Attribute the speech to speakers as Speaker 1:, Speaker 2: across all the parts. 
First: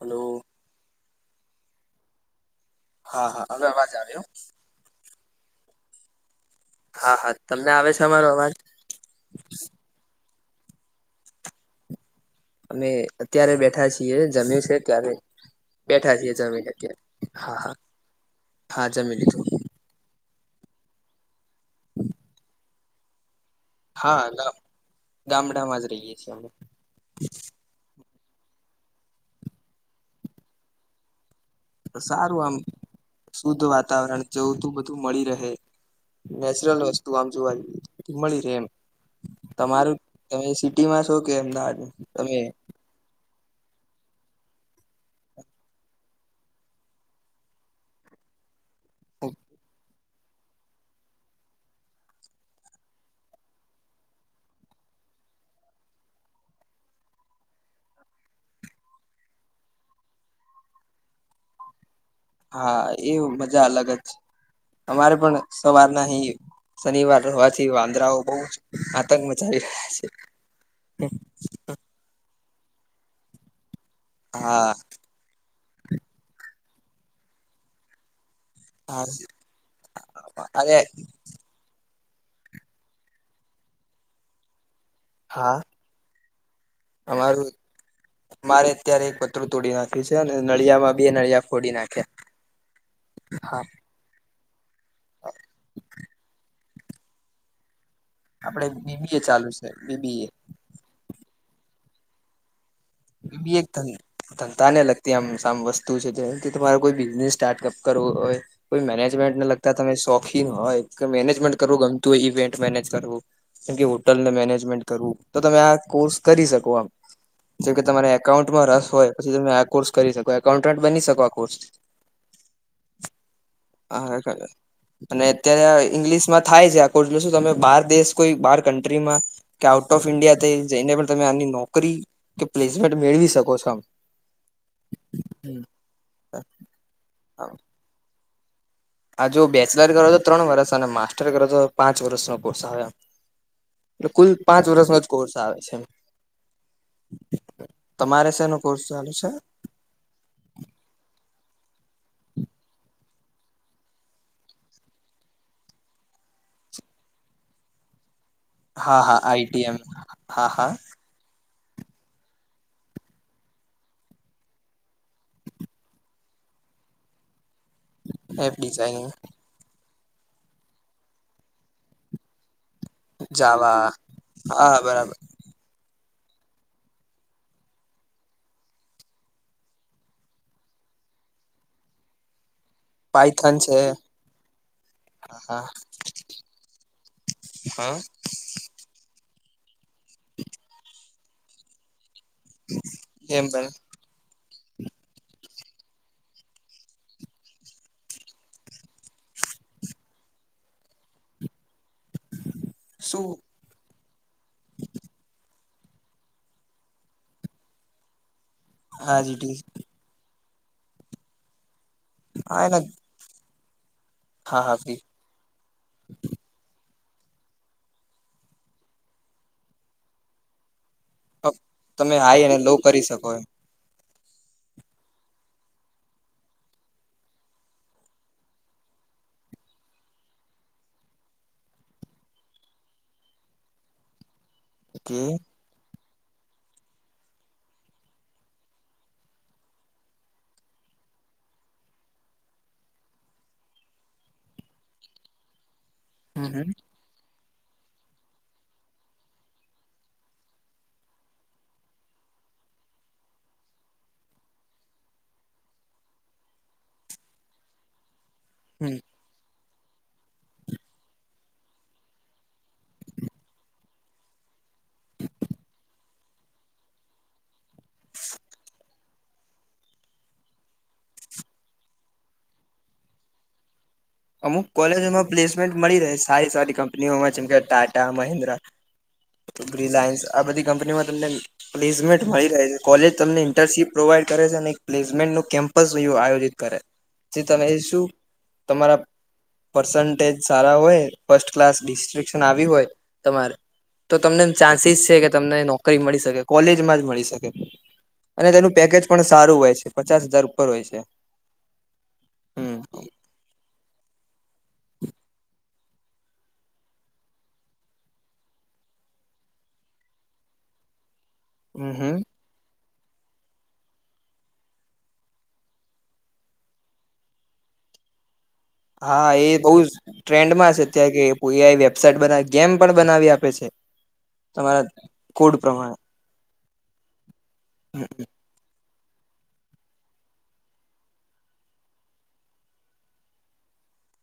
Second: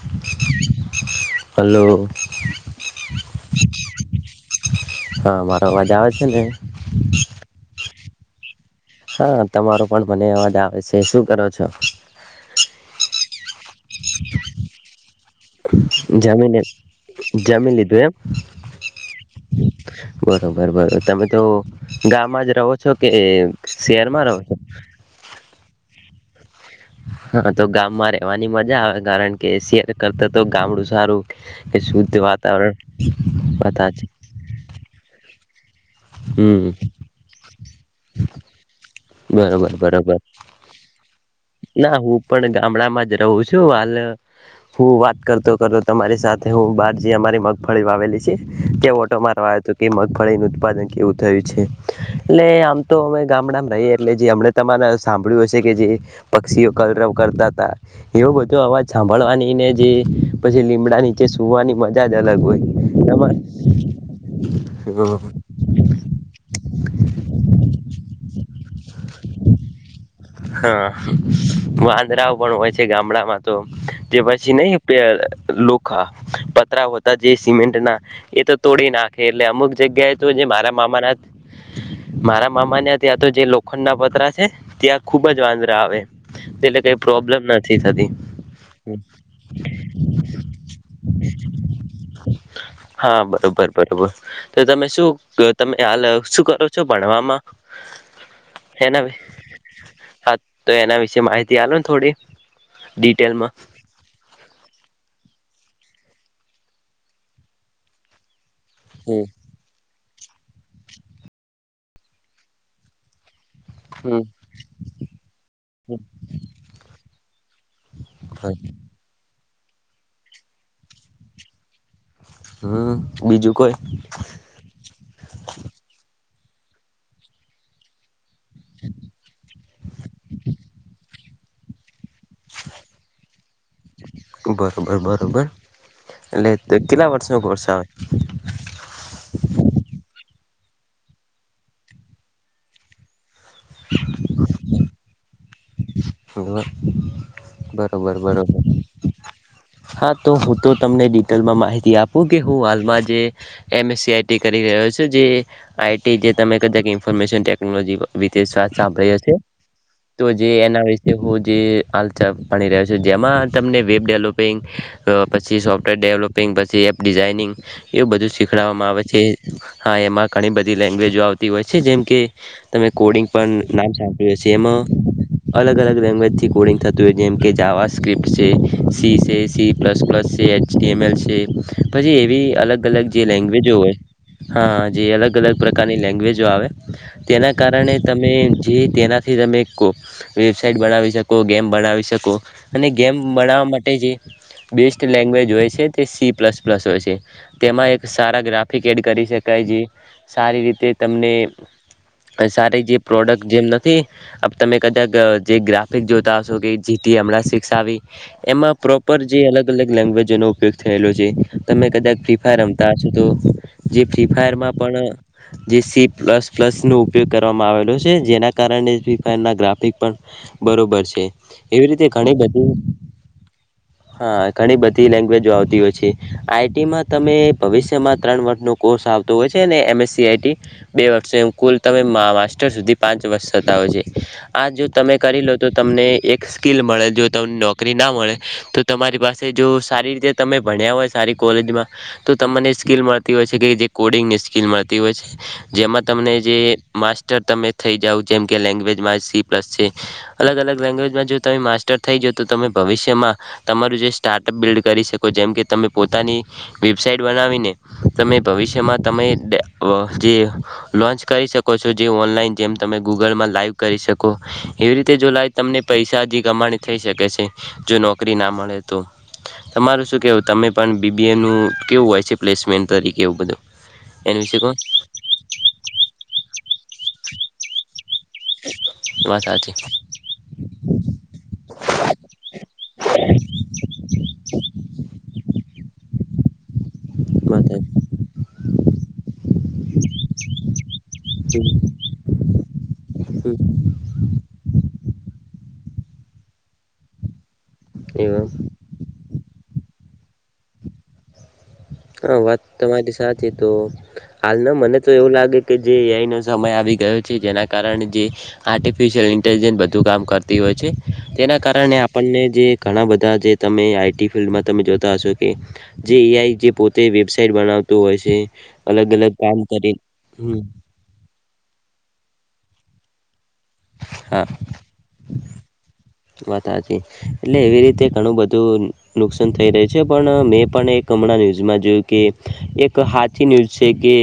Speaker 1: Hello.
Speaker 2: Hello.
Speaker 1: હા હા હવે અવાજ આવ્યો.
Speaker 2: હા મારો અવાજ આવે છે ને?
Speaker 1: હા હા તમને આવે છે અમારો અવાજ?
Speaker 2: હા તમારો પણ મને અવાજ આવે છે. શું કરો છો?
Speaker 1: અમે અત્યારે બેઠ બેઠા છીએ જમી છે ત્યારે બેઠા છીએ જમીને ક્યારે
Speaker 2: જમી લીધું એમ?
Speaker 1: હા, જમી લીધુ.
Speaker 2: બરોબર બરોબર. તમે તો ગામમાં જ રહો છો કે?
Speaker 1: હા
Speaker 2: શહેરમાં રહો છો
Speaker 1: ગામ ગામડામ જ રહીએ છીએ અમે.
Speaker 2: હા તો ગામમાં રેવાની મજા આવે કારણ કે શેર કરતા તો ગામડું સારું. કે શુદ્ધ
Speaker 1: સારું
Speaker 2: વાતાવરણ બધાથી.
Speaker 1: જવું તું બધું મળી રહે
Speaker 2: હમ
Speaker 1: નેચરલ વસ્તુ આમ જોવા જઈએ મળી રહે એમ.
Speaker 2: બરોબર બરોબર.
Speaker 1: માં છો કે અમદાવાદ
Speaker 2: ના હું
Speaker 1: તમે?
Speaker 2: પણ ગામડામાં જ રહું છું હાલ હું વાત કરતો કરતો તમારી સાથે હું બાર જે અમારી મ મગફળી વાવેલી છે તે ઓટો મારવાયો હતો કે મગફળીનું ઉત્પાદન કેવું થયુ છે એટલે આમ તો અમે ગામડામાં રહીએ એટલે જે અમ તમારે સાંભળ્યું હશે કે જે. પક્ષીઓ કલરવ કરતા તા. એવો બધો અવાજ સાંભળવાની ને જે પછી લીમડા નીચે સુવાની મ જા જ અલગ હોય
Speaker 1: હા એ
Speaker 2: તમાર
Speaker 1: મજા અલગ જ છે અમારે
Speaker 2: હા.
Speaker 1: પણ સવારના અહીં શનિવાર હોવાથી વાંદરાઓ બહુ જ આતંક મચાવી રહ્યા છે.
Speaker 2: હા, વાંદરાઓ પણ હોય છે ગામડામાં તો. તે પછી
Speaker 1: હા
Speaker 2: નઈ પેલ લોખા પતરા હતા જે સિમેન્ટના એ તો. તોડી
Speaker 1: હા
Speaker 2: નાખે એટલે અમુક જગ્યાએ તો જે મારા
Speaker 1: અરે
Speaker 2: મામાના મારા મામાને ત્યાં તો જે લોખંડના પતરા છે. ખૂબ જ
Speaker 1: હા
Speaker 2: વાંદરા આવે એટલે કઈ પ્રોબ્લેમ
Speaker 1: અમારું
Speaker 2: નથી થતી.
Speaker 1: મારે અત્યારે એક પત્રુ તોડી નાખ્યું છે અને નળિયામાં બે નળિયા ફોડી નાખ્યા.
Speaker 2: હા, બરોબર બરોબર તો તમે શું ક તમે હાલ શું કરો છો ભણવામાં?
Speaker 1: આપડે
Speaker 2: એના
Speaker 1: બીબીએ ચાલુ છે બીબીએ.
Speaker 2: હા તો એના વિશે માહિતી આલો થોડી.
Speaker 1: બી
Speaker 2: ડિટેલમાં
Speaker 1: બી એકતાની. ધંધાને લગતી આમ સામ વસ્તુ છે જેથી તમારે કોઈ બિઝનેસ સ્ટાર્ટઅપ કરવો હોય. કોઈ
Speaker 2: હમ
Speaker 1: મેનેજમેન્ટને લગતા તમે શોખીન હોય મેનેજમેન્ટ કરવું ગમતું હોય ઇવેન્ટ મેનેજ કરવું. જેમ કે હોટલને
Speaker 2: હમ
Speaker 1: મેનેજમેન્ટ કરવું તો તમે આ કોર્સ કરી શકો આમ. જો કે તમારે એકાઉન્ટમાં રસ હોય પછી તમે આ કોર્સ કરી શકો એકાઉન્ટન્ટ બની શકો આ કોર્સથી.
Speaker 2: હમ, બીજું કઈ?
Speaker 1: [unintelligible] અને અત્યારે આ ઈંગ્લિશમાં થાય છે આ કોર્ષનું શું તમે બાર દેશ કોઈ બાર કન્ટ્રીમાં કે આઉટ ઓફ ઈન્ડિયા થઈ જઈને પણ તમે આની નોકરી કે પ્લેસમેન્ટ મેળવી શકો છો આમ.
Speaker 2: બરોબર બરોબર એટલે તે કેટલા વર્ષનો કોર્ષ આવે?
Speaker 1: આ જો બેચલર કરો તો ત્રણ વર્ષ અને માસ્ટર કરો તો પાંચ વર્ષનો કોર્સ આવે આમ. કુલ પાંચ વર્ષનો જ કોર્સ આવે છે એમ.
Speaker 2: આવે બરોબર
Speaker 1: તમારે શેનો
Speaker 2: બરોબર
Speaker 1: કોર્સ ચાલે છે?
Speaker 2: હા તો હું તો તમને ડિટેલમાં માહિતી આપું કે હું હાલમાં જે એમએસસી આઈટી કરી રહ્યો છે જે આઈટી જે તમે કદા ઇન્ફોર્મેશન ટેકનોલોજી ક વિતેષ વાત
Speaker 1: હા
Speaker 2: સાંભળી
Speaker 1: હા
Speaker 2: હશે
Speaker 1: આઈટીએમ
Speaker 2: તો
Speaker 1: હા
Speaker 2: જે
Speaker 1: હા
Speaker 2: એના વિ એવો જે હાલચાલ ભણી રહ્યો છે જેમાં તમને વેબ ડેવલોપ પછી સોફ્ટવેર ડેવલોપિંગ પછી એપ ડિઝાઇનિંગ. એવું બધું
Speaker 1: એપ
Speaker 2: શીખડવામાં આવે
Speaker 1: ડિઝાઇનિંગ
Speaker 2: છે હા, એમાં ઘણી બધી લેંગ્વેજો આવતી હોય છે જેમ કે તમે કોડિંગ પણ
Speaker 1: જાવા
Speaker 2: નામ સાંભળ્યું હશે
Speaker 1: હા બરાબર
Speaker 2: એમાં અલગ અલગ લેંગ્વેજથી કોડિંગ થતું હોય જેમ કે જાવા સ્ક્રિપ્ટ છે. સીસેસી પ્લસ પ્લસ છે એચડીએમ એલ છે પછી એવી અલગ અલગ જે
Speaker 1: પાયથન
Speaker 2: લેંગ્વેજો
Speaker 1: છે
Speaker 2: હોય હા જે અલગ અલગ
Speaker 1: હા
Speaker 2: પ્રકારની લેંગ્વેજો આવે. તેના કારણે
Speaker 1: હા
Speaker 2: તમે જે તેનાથી તમે કો વેબસાઇટ બનાવી શકો, ગેમ બનાવી શકો અને ગેમ
Speaker 1: એમ બને
Speaker 2: બનાવા માટ બેસ્ટ લેંગ્વેજ હોય છે તે સી પ્લસ પ્લસ હોય છે. તેમાં એક સારા ગ્રાફિક એડ કરી શકાય છે સારી રીતે તમને. આ સારી જે
Speaker 1: શું
Speaker 2: પ્રોડક્ટ જેમ નથી. અપ તમે કદાક જે ગ્રાફિક જોતા હશો કે જીટી હમણાં સિક્સ આવી એમાં
Speaker 1: હા
Speaker 2: પ્રોપર જે
Speaker 1: જીટી
Speaker 2: અલગ અલગ લેંગ્વેજનો ઉપયોગ થયેલો છે તમે કદાક ફ્રી ફાયર
Speaker 1: હા એના
Speaker 2: રમતા હશો તો. જે ફ્રી
Speaker 1: હા હા
Speaker 2: ફાયરમાં
Speaker 1: ફ્રી
Speaker 2: પણ જે સી પ્લસ પ્લસ નો ઉપયોગ કરવામાં આવેલો છે જેના કારણે ફ્રી ફાયરનાં ગ્રાફિક પણ બરોબર છે. એવી રીતે ઘણી બધી.
Speaker 1: ત કોઈ.
Speaker 2: હા, ઘણી બધી લેંગ્વેજો આવતી હોય છે આઈટીમાં તમે ભવિષ્યમાં ત્રણ વર્ષનો કોર્સ આવતો હોય છે અને એમ એસસીઆઈટી બે વર્ષ કુલ તમે માર સુધી પાંચ વર્ષ થતા હોય છે. આ જો તમે
Speaker 1: કે
Speaker 2: કરી
Speaker 1: હમ
Speaker 2: લો તો તમને એક સ્કીલ મળે જો તમને નોકરી ના મળે તો તમારી પાસે જો સારી રીતે તમે ભણ્યા હોય સારી કોલેજમાં તો તમને સ્કીલ મળતી હોય છે કે જે કોડિંગની સ્કીલ મળતી હોય છે. જેમાં તમને જે
Speaker 1: હમ
Speaker 2: માસ્ટર તમે થઈ જાઓ જેમ કે લેંગ્વેજમાં સી પ્લસ છે. અલગ અલગ લેંગવેજમાં જો તમે માસ્ટર થઈ જવ તો તમે ભવિષ્યમાં તમારું જે સ્ટાર્ટઅપ બિલ્ડ કરી શકો જેમ કે તમે પોતાની વેબસાાઈટ બનાવીને તમે
Speaker 1: હમ
Speaker 2: ભવિષ્યમાં તમે જે લોન્ચ કરી શકો છો જે ઓનલાઈન જેમ તમે ગૂગલમાં લાઈવ કરી શકો. એવી રીતે જો લ તમને પૈસા હજી કમાણી થઈ શકે છે જો નોકરી ના મળે તો. તમારું શું કેહેવું તમે પણ બીબીએનું કેવું હોય છે પ્લેસમેન્ટ તરીકે એવું બધું એના વિશે
Speaker 1: અમુક
Speaker 2: કોણ
Speaker 1: કોલેજોમાં પ્લેસમેન્ટ મળી રહે સારી સારી કંપનીઓમાં જેમ કે ટાટા મહેન્દ્ર
Speaker 2: વાત સાચી
Speaker 1: રિલાયન્સ આ બધી કંપનીમાં તમને પ્લેસમેન્ટ મળી રહે છે કોલેજ તમને ઇન્ટર્નશીપ પ્રોવાઈડ કરે છે અને પ્લેસમેન્ટનું કેમ્પસ આયોજિત કરે. જે તમે શું તમારા પરસનટેજ સારા હોય ફર્સ્ટ ક્લાસ ડિસ્ટ્રશન આવી હોય
Speaker 2: હમ
Speaker 1: તમારે તો તમને ચાન્સીસ છે કે તમને નોકરી મળી શકે કોલેજમાં જ મળી શકે.
Speaker 2: એવ
Speaker 1: અને તેનું પેકેજ પણ સારું હોય છે પચાસ હજાર ઉપર હોય છે.
Speaker 2: હા વાત
Speaker 1: હમ
Speaker 2: તમારી સાચી તો હાલમાં મને તો એવું લાગે કે જે એઆઈનો સમય આવી ગયો છે જેના કારણે જે આર્ટિફિશયલ ઇન્ટેલિજન્સ બધું કામ કરતી હોય છે તેના
Speaker 1: હમ
Speaker 2: કારણે
Speaker 1: હમ
Speaker 2: આપણને જે ઘણા બધા જે તમે આઈટી ફિલ્ડમાં તમે જોતા હશો કે જે એ આઈ જે પોતે વેબસાઇટ બનાવતું હોય છે. અલગ
Speaker 1: હા
Speaker 2: અલગ
Speaker 1: એ
Speaker 2: કામ
Speaker 1: બોવ જ
Speaker 2: કરી
Speaker 1: ટ્રેન્ડ
Speaker 2: હમ
Speaker 1: માં છે. કે એઆઈ વેબસાાઈટ બનાવે ગેમ પણ બનાવી આપે છે.
Speaker 2: હા.
Speaker 1: કોડ પ્રમાણે
Speaker 2: વાત હાચી એટલે એવી રીતે ઘણું બધું નુકસાન થઈ રહ્યું છે પણ મેં પણ એક હમણાં ન્યૂઝમાં જોયું કે એક હાથ થી ન્યૂઝ છે કે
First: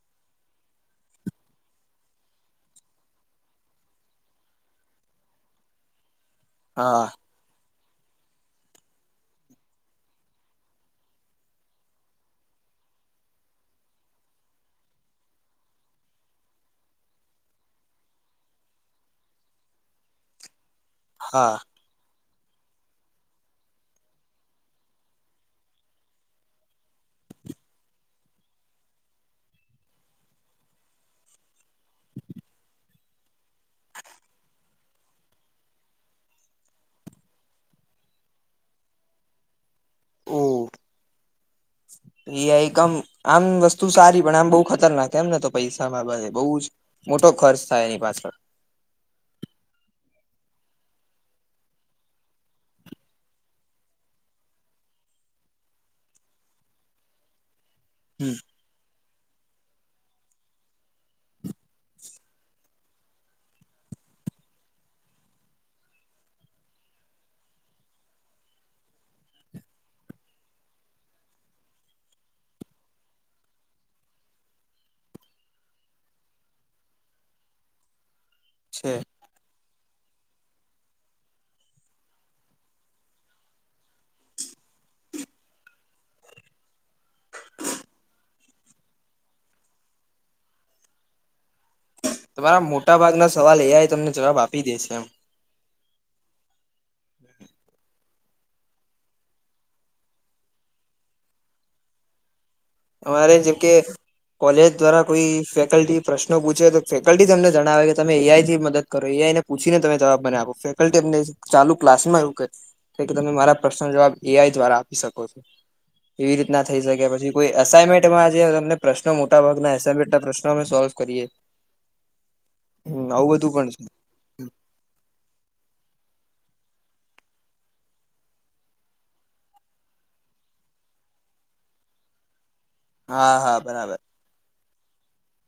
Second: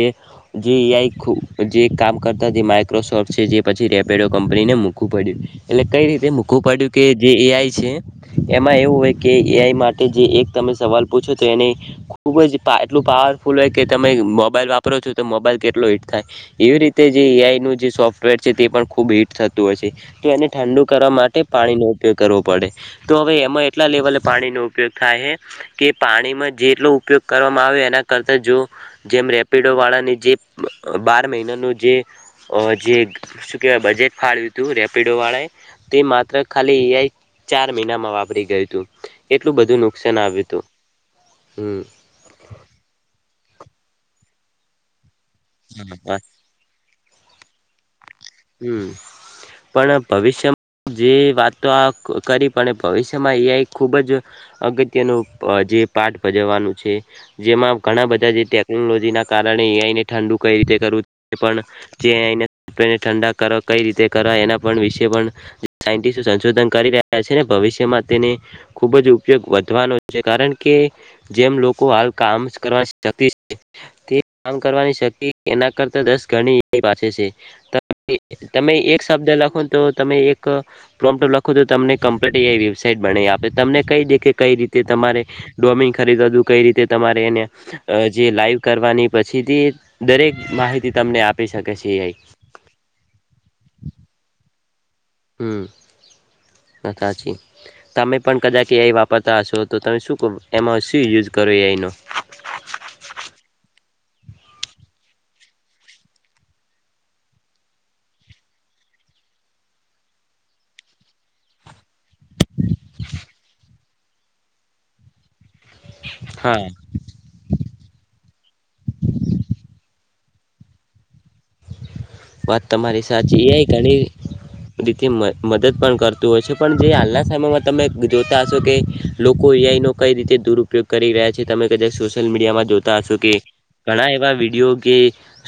Speaker 2: જે એઆઈ જે કામ કરતા જે માઈક્રોસોફ્ટ છે જે પછી રેપીડો કંપનીને મોઘું પડ્યું. એટલે કઈ રીતે મૂકવું પડ્યું કે
Speaker 1: હા
Speaker 2: જે એઆઈ છે એમાં એવું હોય કે એઆઈ માટે જે એક તમે સવાલ પૂછો તો એને ખુબ જ એટલું પાવરફુલ હોય કે તમે મોબાઈલ વાપરો છો તો મોબાઈલ કેટલો હીટ થાય. એવી રીતે જે એઆઈ નું જે સોફ્ટવેર છે તે પણ ખૂબ હીટ થતું હોય છે તો એને ઠંડુ કરવામાં તે
Speaker 1: હા
Speaker 2: પાણીનો ઉપયોગ કરવો પડે તો હવે એમાં એટલા લેવલે પાણીનો ઉપયોગ થાય હે કે પાણીમાં જેટલો ઉપયોગ કરવામાં આવે એના કરતા જો જેમ રેપિડોવાળાની જે બાર મહિનાનું જે જે શું કહેવાય બજેટ ફાળવ્યું હતું રેપિડોવાળાએ તે મા માત્ર ખાલી એઆઈ ચાર મહિનામાં વાપરી ગયું હતું એટલું બધું નુકસાન
Speaker 1: ઓ
Speaker 2: આવ્યું તું. હમ.
Speaker 1: એઆઈ એકમ આમ વસ્તુ સારી પણ આમ બહુ ખતરનાક એમને તો પૈસા બાબતે બોવ જ મોટો ખર્ચ થાય એની પાછળ.
Speaker 2: હમ પણ ભવિષ્યમાં જે વાતો કરી પણ ભવિષ્યમાં એઆઈ ખૂબ જ અગત્યનું જે પાઠ ભજવવાનું છે જેમાં ઘણા બધા
Speaker 1: હમ
Speaker 2: જે ટેકનોલોજીના કારણે અને ઠંડુ કઈ રીતે કરવું પણ જે ઠંડા કરો કઈ રીતે કરવા એના પણ વિશે પણ સાયન્ટિસો સંશોધન કરી રહ્યા છે ને ભવિષ્યમાં તેને ખુબ જ ઉપયોગ વધવાનો છે કારણ કે જેમ લોકો હાલ કામ કરવા [unintelligible] છે તે કામ કરવાની શક્તિ એના કરતા દસ ગણી પાછ છે તમે
Speaker 1: છે
Speaker 2: એક શબ્દ લખો તો તમે એક પ્રોમોટ લખો તો તમને કમ્પલેટ વેબસાાઈટ બનાય આપે તમને કઈ દે કઈ રીતે તમારે ડોમિન ખરીદવા હતું કઈ રીતે તમારે એને જે લાઈવ કરવાની પછીથી દરેક માહિતી તમને આપી શકે છે.
Speaker 1: મોટાભાગના સવાલ એયા એ તમને જવાબ આપી દે છે એમ
Speaker 2: હમ વાત હાચી. તમે પણ કદાચ એં વાપરતા હશો તો તમે શું કો એમાં શું યુઝ કરો એનો
Speaker 1: અમારે જબ કે કોલેજ દ્વારા કોઈ ફેકલ્ટી પ્રશ્નો પૂછે તો ફેકલ્ટી તમને જણાવે કે તમે એઆઈ થી મદ કરો એઆઈ પૂછી ને તમે જવાબ મને આપો ફેકલ્ટી અમને ચાલુ ક્લાસમાં એવું કે કે તમે મારા પ્રશ્ન જવાબ એઆઈ દ્વારા આપી શકો છો એવી રીતના
Speaker 2: હા
Speaker 1: થઈ શકે પછી કોઈ અસાાઈનમેન્ટમાં પ્રશ્નો મોટા ભાગના એમેન્ટ ના પ્રશ્નો અમે સોલ્વ કરીએ
Speaker 2: વાત તમારી
Speaker 1: હમ આવું
Speaker 2: સાચી
Speaker 1: બધું
Speaker 2: હ
Speaker 1: પણ છે
Speaker 2: ઘણી રીતે મ મદદ પણ કરતું હોય છે પણ જે હાલના સમયમાં તમે જોતા હશો કે લોકો એઆઈનો કઈ રીતે દુરુપયોગ કરી રહ્યા છે ત કાક સોશિયલ મીડિયામાં જો કે
Speaker 1: હા હા બરાબર
Speaker 2: ઘણા એવા વિડીયો જે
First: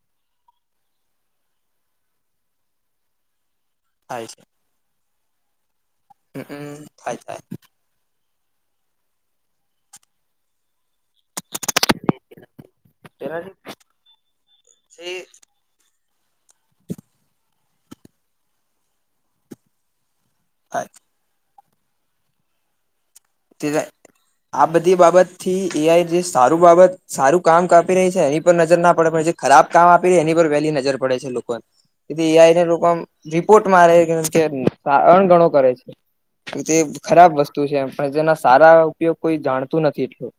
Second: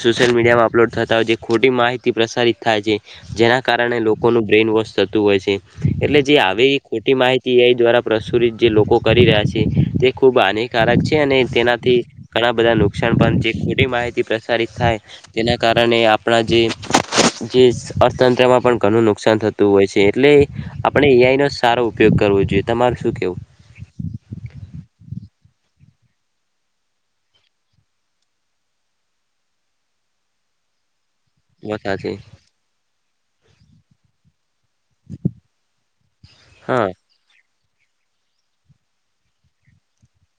Speaker 2: સોશિયલ મીડિયામાં અપલોડ થતા હોય ખોટી માહિતી પ્રસારિત થાય છે જેના કારણે
Speaker 1: થાય છે
Speaker 2: લોકોનું બ્રેઇન વોશ થતું હોય છે એટલે જે આવે
Speaker 1: હમ
Speaker 2: એ ખોટી
Speaker 1: થાય થાય
Speaker 2: માહિતી એ દ્વારા પ્રસુરિત જે લોકો કરી રહ્યા છે તે ખૂબ હાનિકારક છે અને તેનાથી ઘણા બધા નુકસાન પણ જે
Speaker 1: તેનાથી
Speaker 2: ખોટી માહિતી પ્રસારિત થાય તેના કારણે આપણા જે જે અર્થતંત્રમાં પણ ઘણું નુકસાન થતું હોય છે એટલે આપણે એઆઈ નો સારો ઉપયોગ કરવો જોઈએ તમાર શું કેવું
Speaker 1: તે આ બધી બાબત થી એઆઈ જે સારું બાબત સારું કામ કાપી રહી છે એની પર નજર ના પડે પણ જે ખરાબ કામ આપી રહી એની પર વહેલી નજર પડે
Speaker 2: સાથે
Speaker 1: છે એઆઈ ને લોકો રિપોર્ટ મારે કે સણ ગણો કરે છે કે તે
Speaker 2: હા
Speaker 1: ખરાબ વસ્તુ છે એમ પણ જેના સારા ઉપયોગ કોઈ જાણતું નથી એટલું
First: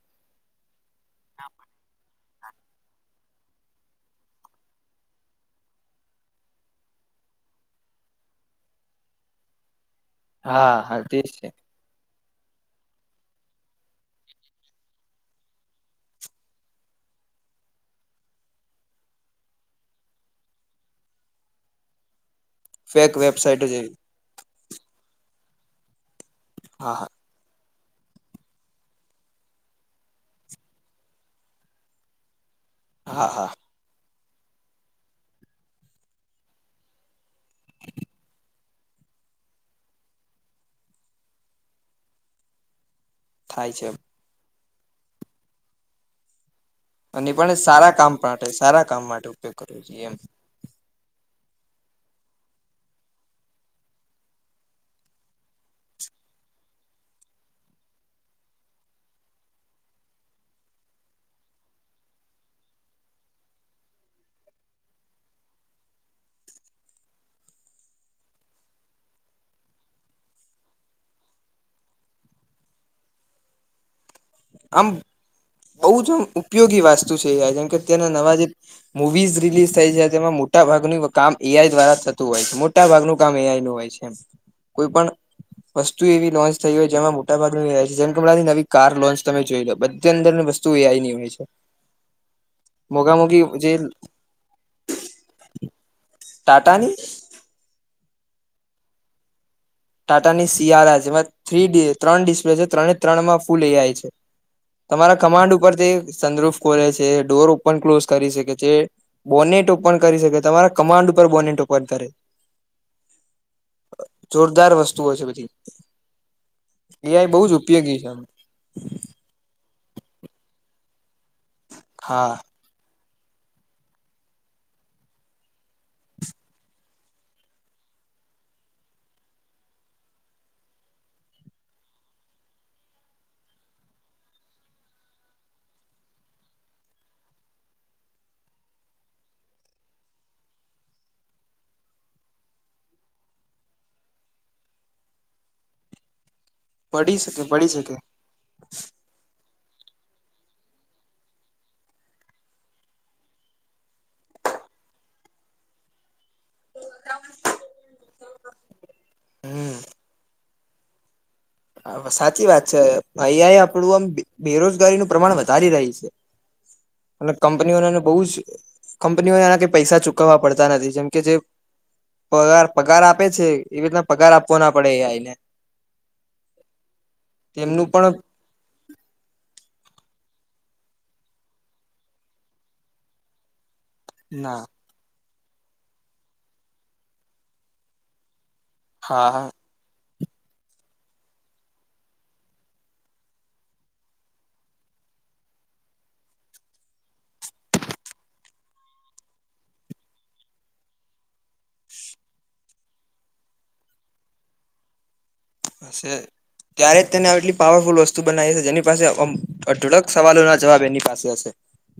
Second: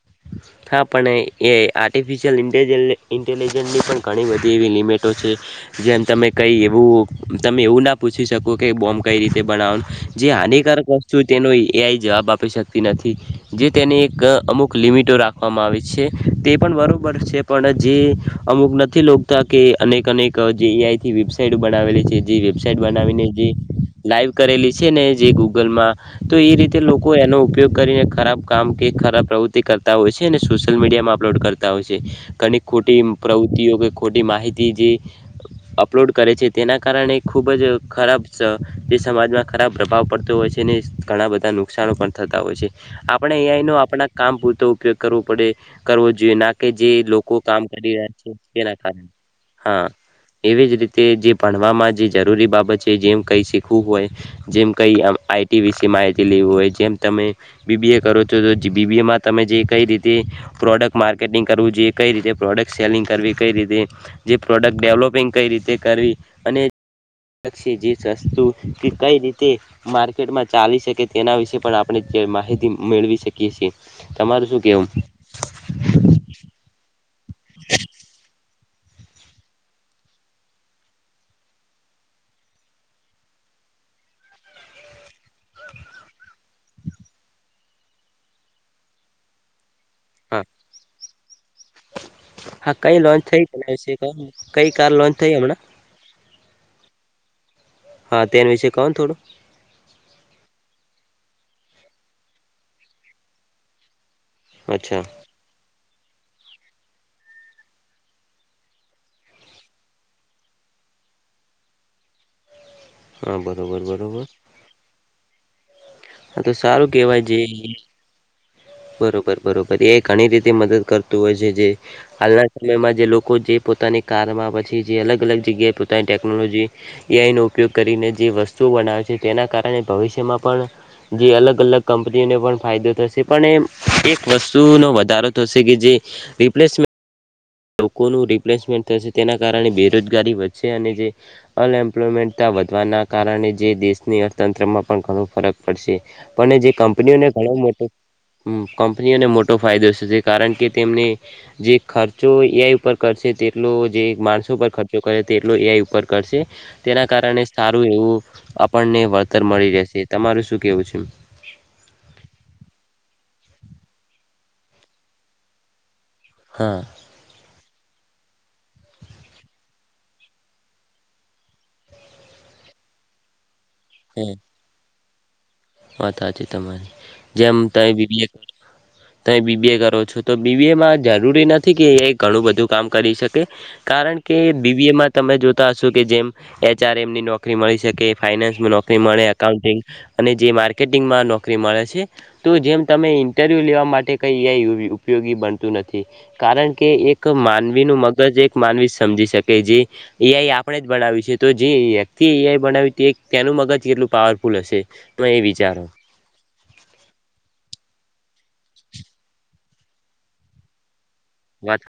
Speaker 2: હ હા પણ એ આર્ટિફિશિયલ ઇન્ટજ ઇન્ટેલિજન્સની પણ ઘણી બધી એવી લિમિટો છે જેમ તમે કઈ એવું તમે એવું ના પૂછી શકો કે બોમ્બ કઈ રીતે બનાવનું જે
Speaker 1: હા
Speaker 2: હાનિકારક
Speaker 1: હા તે
Speaker 2: વસ્તુ
Speaker 1: છે
Speaker 2: તેનો એઆઈ જવાબ આપી શકતી નથી જે તેને એક અમુક લિમિટો રાખવામાં આવે છે તે પણ બરાબર છે પણ જે અમુક નથી લો કે અનેકક જેઆઈથી વેબસાઇટ બનાવેલી છે જે વેબસાઇટ
Speaker 1: ફેક
Speaker 2: બનાવીને જે
Speaker 1: વેબસાઇટો જેવી
Speaker 2: લાઈવ કરેલી છે ને જે ગૂગલમાં તો એ રીતે
Speaker 1: હા હા
Speaker 2: લોકો એનો ઉપયોગ કરીને ખરાબ કામ કે ખરાબ પ્રવૃતિ કરતા હોય છે અને સોશિયલ મીડિયામાં અપલોડ કરતા હોય છે ઘ ખોટી
Speaker 1: હા હા
Speaker 2: પ્રવૃત્તિઓ કે ખોટી માહિતી જે અપલોડ કરે છે તેના કારણે ખૂબ જ ખરાબ જે સમાજમાં ખરાબ પ્રભાવ પડતો હોય છે ને ઘણાં બધા નુકસાણો પણ થતાં હોય છે. આપણે અંઈ
Speaker 1: થાય
Speaker 2: નો
Speaker 1: છે
Speaker 2: આપણા કામ પૂરતો ઉપયોગ કરવો પડે કરવો જોઈએ ના કે જે
Speaker 1: અને
Speaker 2: લોકો
Speaker 1: પણ
Speaker 2: કામ
Speaker 1: સારા
Speaker 2: કરી રહ્યા છે
Speaker 1: માટે
Speaker 2: તેના
Speaker 1: સારા કામ
Speaker 2: કારણે
Speaker 1: માટે ઉપયોગ કરવો
Speaker 2: હા
Speaker 1: જોઈએ એમ
Speaker 2: એવી જ રીતે જે ભણવામાં જે જરૂરી બાબત છે જેમ કઈ શીખવું હોય જેમ કઈ આઈટી વિશે માહિતી લેવું હોય જેમ તમે બીબીએ કરો છો તો બીબીમાં તમે જે કઈ રીતે પ્રોડક્ટ માર્કેટિંગ કરવું જોઈએ કઈ રીતે પ્રોડક્ટ સેલિંગ કરવી કઈ રીતે જે પ્રોડક્ટ ડેવલોપિંગ કઈ રીતે કરવી અને લક્ષી જેી જસ્તું કે કઈ રીતે માર્કેટમાં ચાલી શકે તેના વિશે પણ આપણે જે માહિતી મેળવી શકીએ છીએ તમારું શું કેવું
Speaker 1: બઉુ જ ઉપયોગી વાસ્તુ છે, [unintelligible] જેમ કે અત્યના નવા જે મુવીઝ રિલીઝ થઈ જાય, તેમાં મોટા ભાગની વકામ એઆઈ દ્વારા થતું હોય છે. મોટ મોટા ભાગનું કામ એઆઈ નું હોય છે એમ. કોઈ પણ વસ્તુ એવી લોન્ચ થઈ હોય જેમાં મોટાભાગ [unintelligible] જેમ કે હમણાં નવી કાર લોન્ચ તમે જોઈ લો બધી અંદર
Speaker 2: હા
Speaker 1: ની વસ્તુ એઆઈ ની હોય છે.
Speaker 2: હા, કઈ
Speaker 1: મોઘા
Speaker 2: લોન
Speaker 1: મોઘી
Speaker 2: થઈ
Speaker 1: જે
Speaker 2: તના વિશે કઈ કાર લોન થઈ હમણાં
Speaker 1: ટાટાની
Speaker 2: હા, તેન વિશે કહો થોડું?
Speaker 1: ટાટા ની સીઆાર આ જેમાં થ્રીડી ત્રણ ડિસ્પ્લે છે ત્રણે ત્રણમાં ફૂલ એઆઈ છે.
Speaker 2: અચ્છા
Speaker 1: તમારા કમાન્ડ ઉપર તે સંદ્રુફ ખોલે છે. ડોર ઓપન ક્લોઝ કરી શકે છે. બોનેટ ઓપન કરી શકે તમારા કમાન્ડ ઉપર બોનેટ ઓપન કરે.
Speaker 2: હા, બરોબર બરોબર!
Speaker 1: [unintelligible] વસ્તુઓ છે બધી
Speaker 2: હા તો સારું
Speaker 1: એ
Speaker 2: કેહેવાય
Speaker 1: આઇ
Speaker 2: જે
Speaker 1: બહુ જ ઉપયોગી છે એમ!
Speaker 2: બરોબર, બરોબર એ ઘણી રીતે મદદ કરતું હોય છે જે
Speaker 1: હા
Speaker 2: હાલના [unintelligible] માં જે લોકો જે પોતાની કારમાં પછી જે અલગ અલગ જગ્યાએ પોતાની ટેકનોલોજી એઆઇ નો ઉપયોગ કરીને જે વસ્તુઓ બનાવે છે તેના કારણે ભવિષ્યમાં પણ જે અલગ-અલગ કંપનીને પણ ફાયદો થશે. પણ એમ એક વસ્તુનો વધારો થશે કે જે રીપ્લેસમેં લોકોનું રિપ્લેસમેન્ટ થશે તેના કારણે બેરોજગારી વધશે અને જે અનએમ્પ્લોયમેન્ટતા વધવાના કારણે જે દેશની અર્થતંત્રમાં પણ ઘણો ફરક પડશે. પણ એ જે
Speaker 1: પડી
Speaker 2: કંપનીઓને
Speaker 1: શકે
Speaker 2: ઘણો
Speaker 1: પડી
Speaker 2: મોટો
Speaker 1: શકે
Speaker 2: કંપનીઓને મોટો ફાયદો છે કારણ કે તેમને જે ખર્ચ ર્ચો એઆઈ ઉપર કરશે તેટલો જે માણસો પર ખર્ચો કરે તેટલો એઆઈ ઉપર કરશે તેના કારણે સારું એવું આપણને વળતર મળી રહેશે તમારું શું કેવું છે?
Speaker 1: હા સાચી વાત છે એઆઇ આપડું આમ બેરોજગારીનું પ્રમાણ વધારી રહી છે.
Speaker 2: હા.
Speaker 1: અને કંપનીઓનેને બહુ જ કંપનીઓએ એના પૈસા ચૂકવવા પડતા નથી જેમ કે જે પગાર પગાર આપે છે એવી રીતના
Speaker 2: એ
Speaker 1: પગાર આપવો ના પડે એ આઇ ને.
Speaker 2: વાત હાચી તમારી જેમ
Speaker 1: તેમનું
Speaker 2: થાઈ બી
Speaker 1: પણ
Speaker 2: બી એ. તમે બી. બી. એ કરો છો તો બી. બી. એ માં જરૂરી નથી કે એઆઈ ઘણું બધું કામ કરી શકે. કારણ કે
Speaker 1: ના
Speaker 2: બી. બી. એ માં તમે જોતા હશો કે જેમ એચ આર એમ ની નોકરી મળી શકે ફાઈનાન્સમાં નોક નોકરી મળે
Speaker 1: હા હા
Speaker 2: એકાઉન્ટિંગ અને જે માર્કેટિંગમાં નોકરી મળે છે. તો જેમ તમે ઇન્ટરવ્યુ લેવા માટે કઈ એઆઈ ઉપયોગી બનતું નથી. કારણ કે એક માનવી નું મગજ એક માનવી સમજી શકે જે એઆઈ આપણે જ બનાયું છે તો જે વ્યક્તિ બનાયું તેનું મગજ કેટલું પાવરફુલ હશે? તમે એ વિચારો
Speaker 1: [unintelligible] ત્યારે જ તેને આટલી પાવરફુલ વસ્તુ બનાવી હશે જેની પાસે અઢળક સવાલો ના જવાબ એની પાસે હશે.
Speaker 2: વાત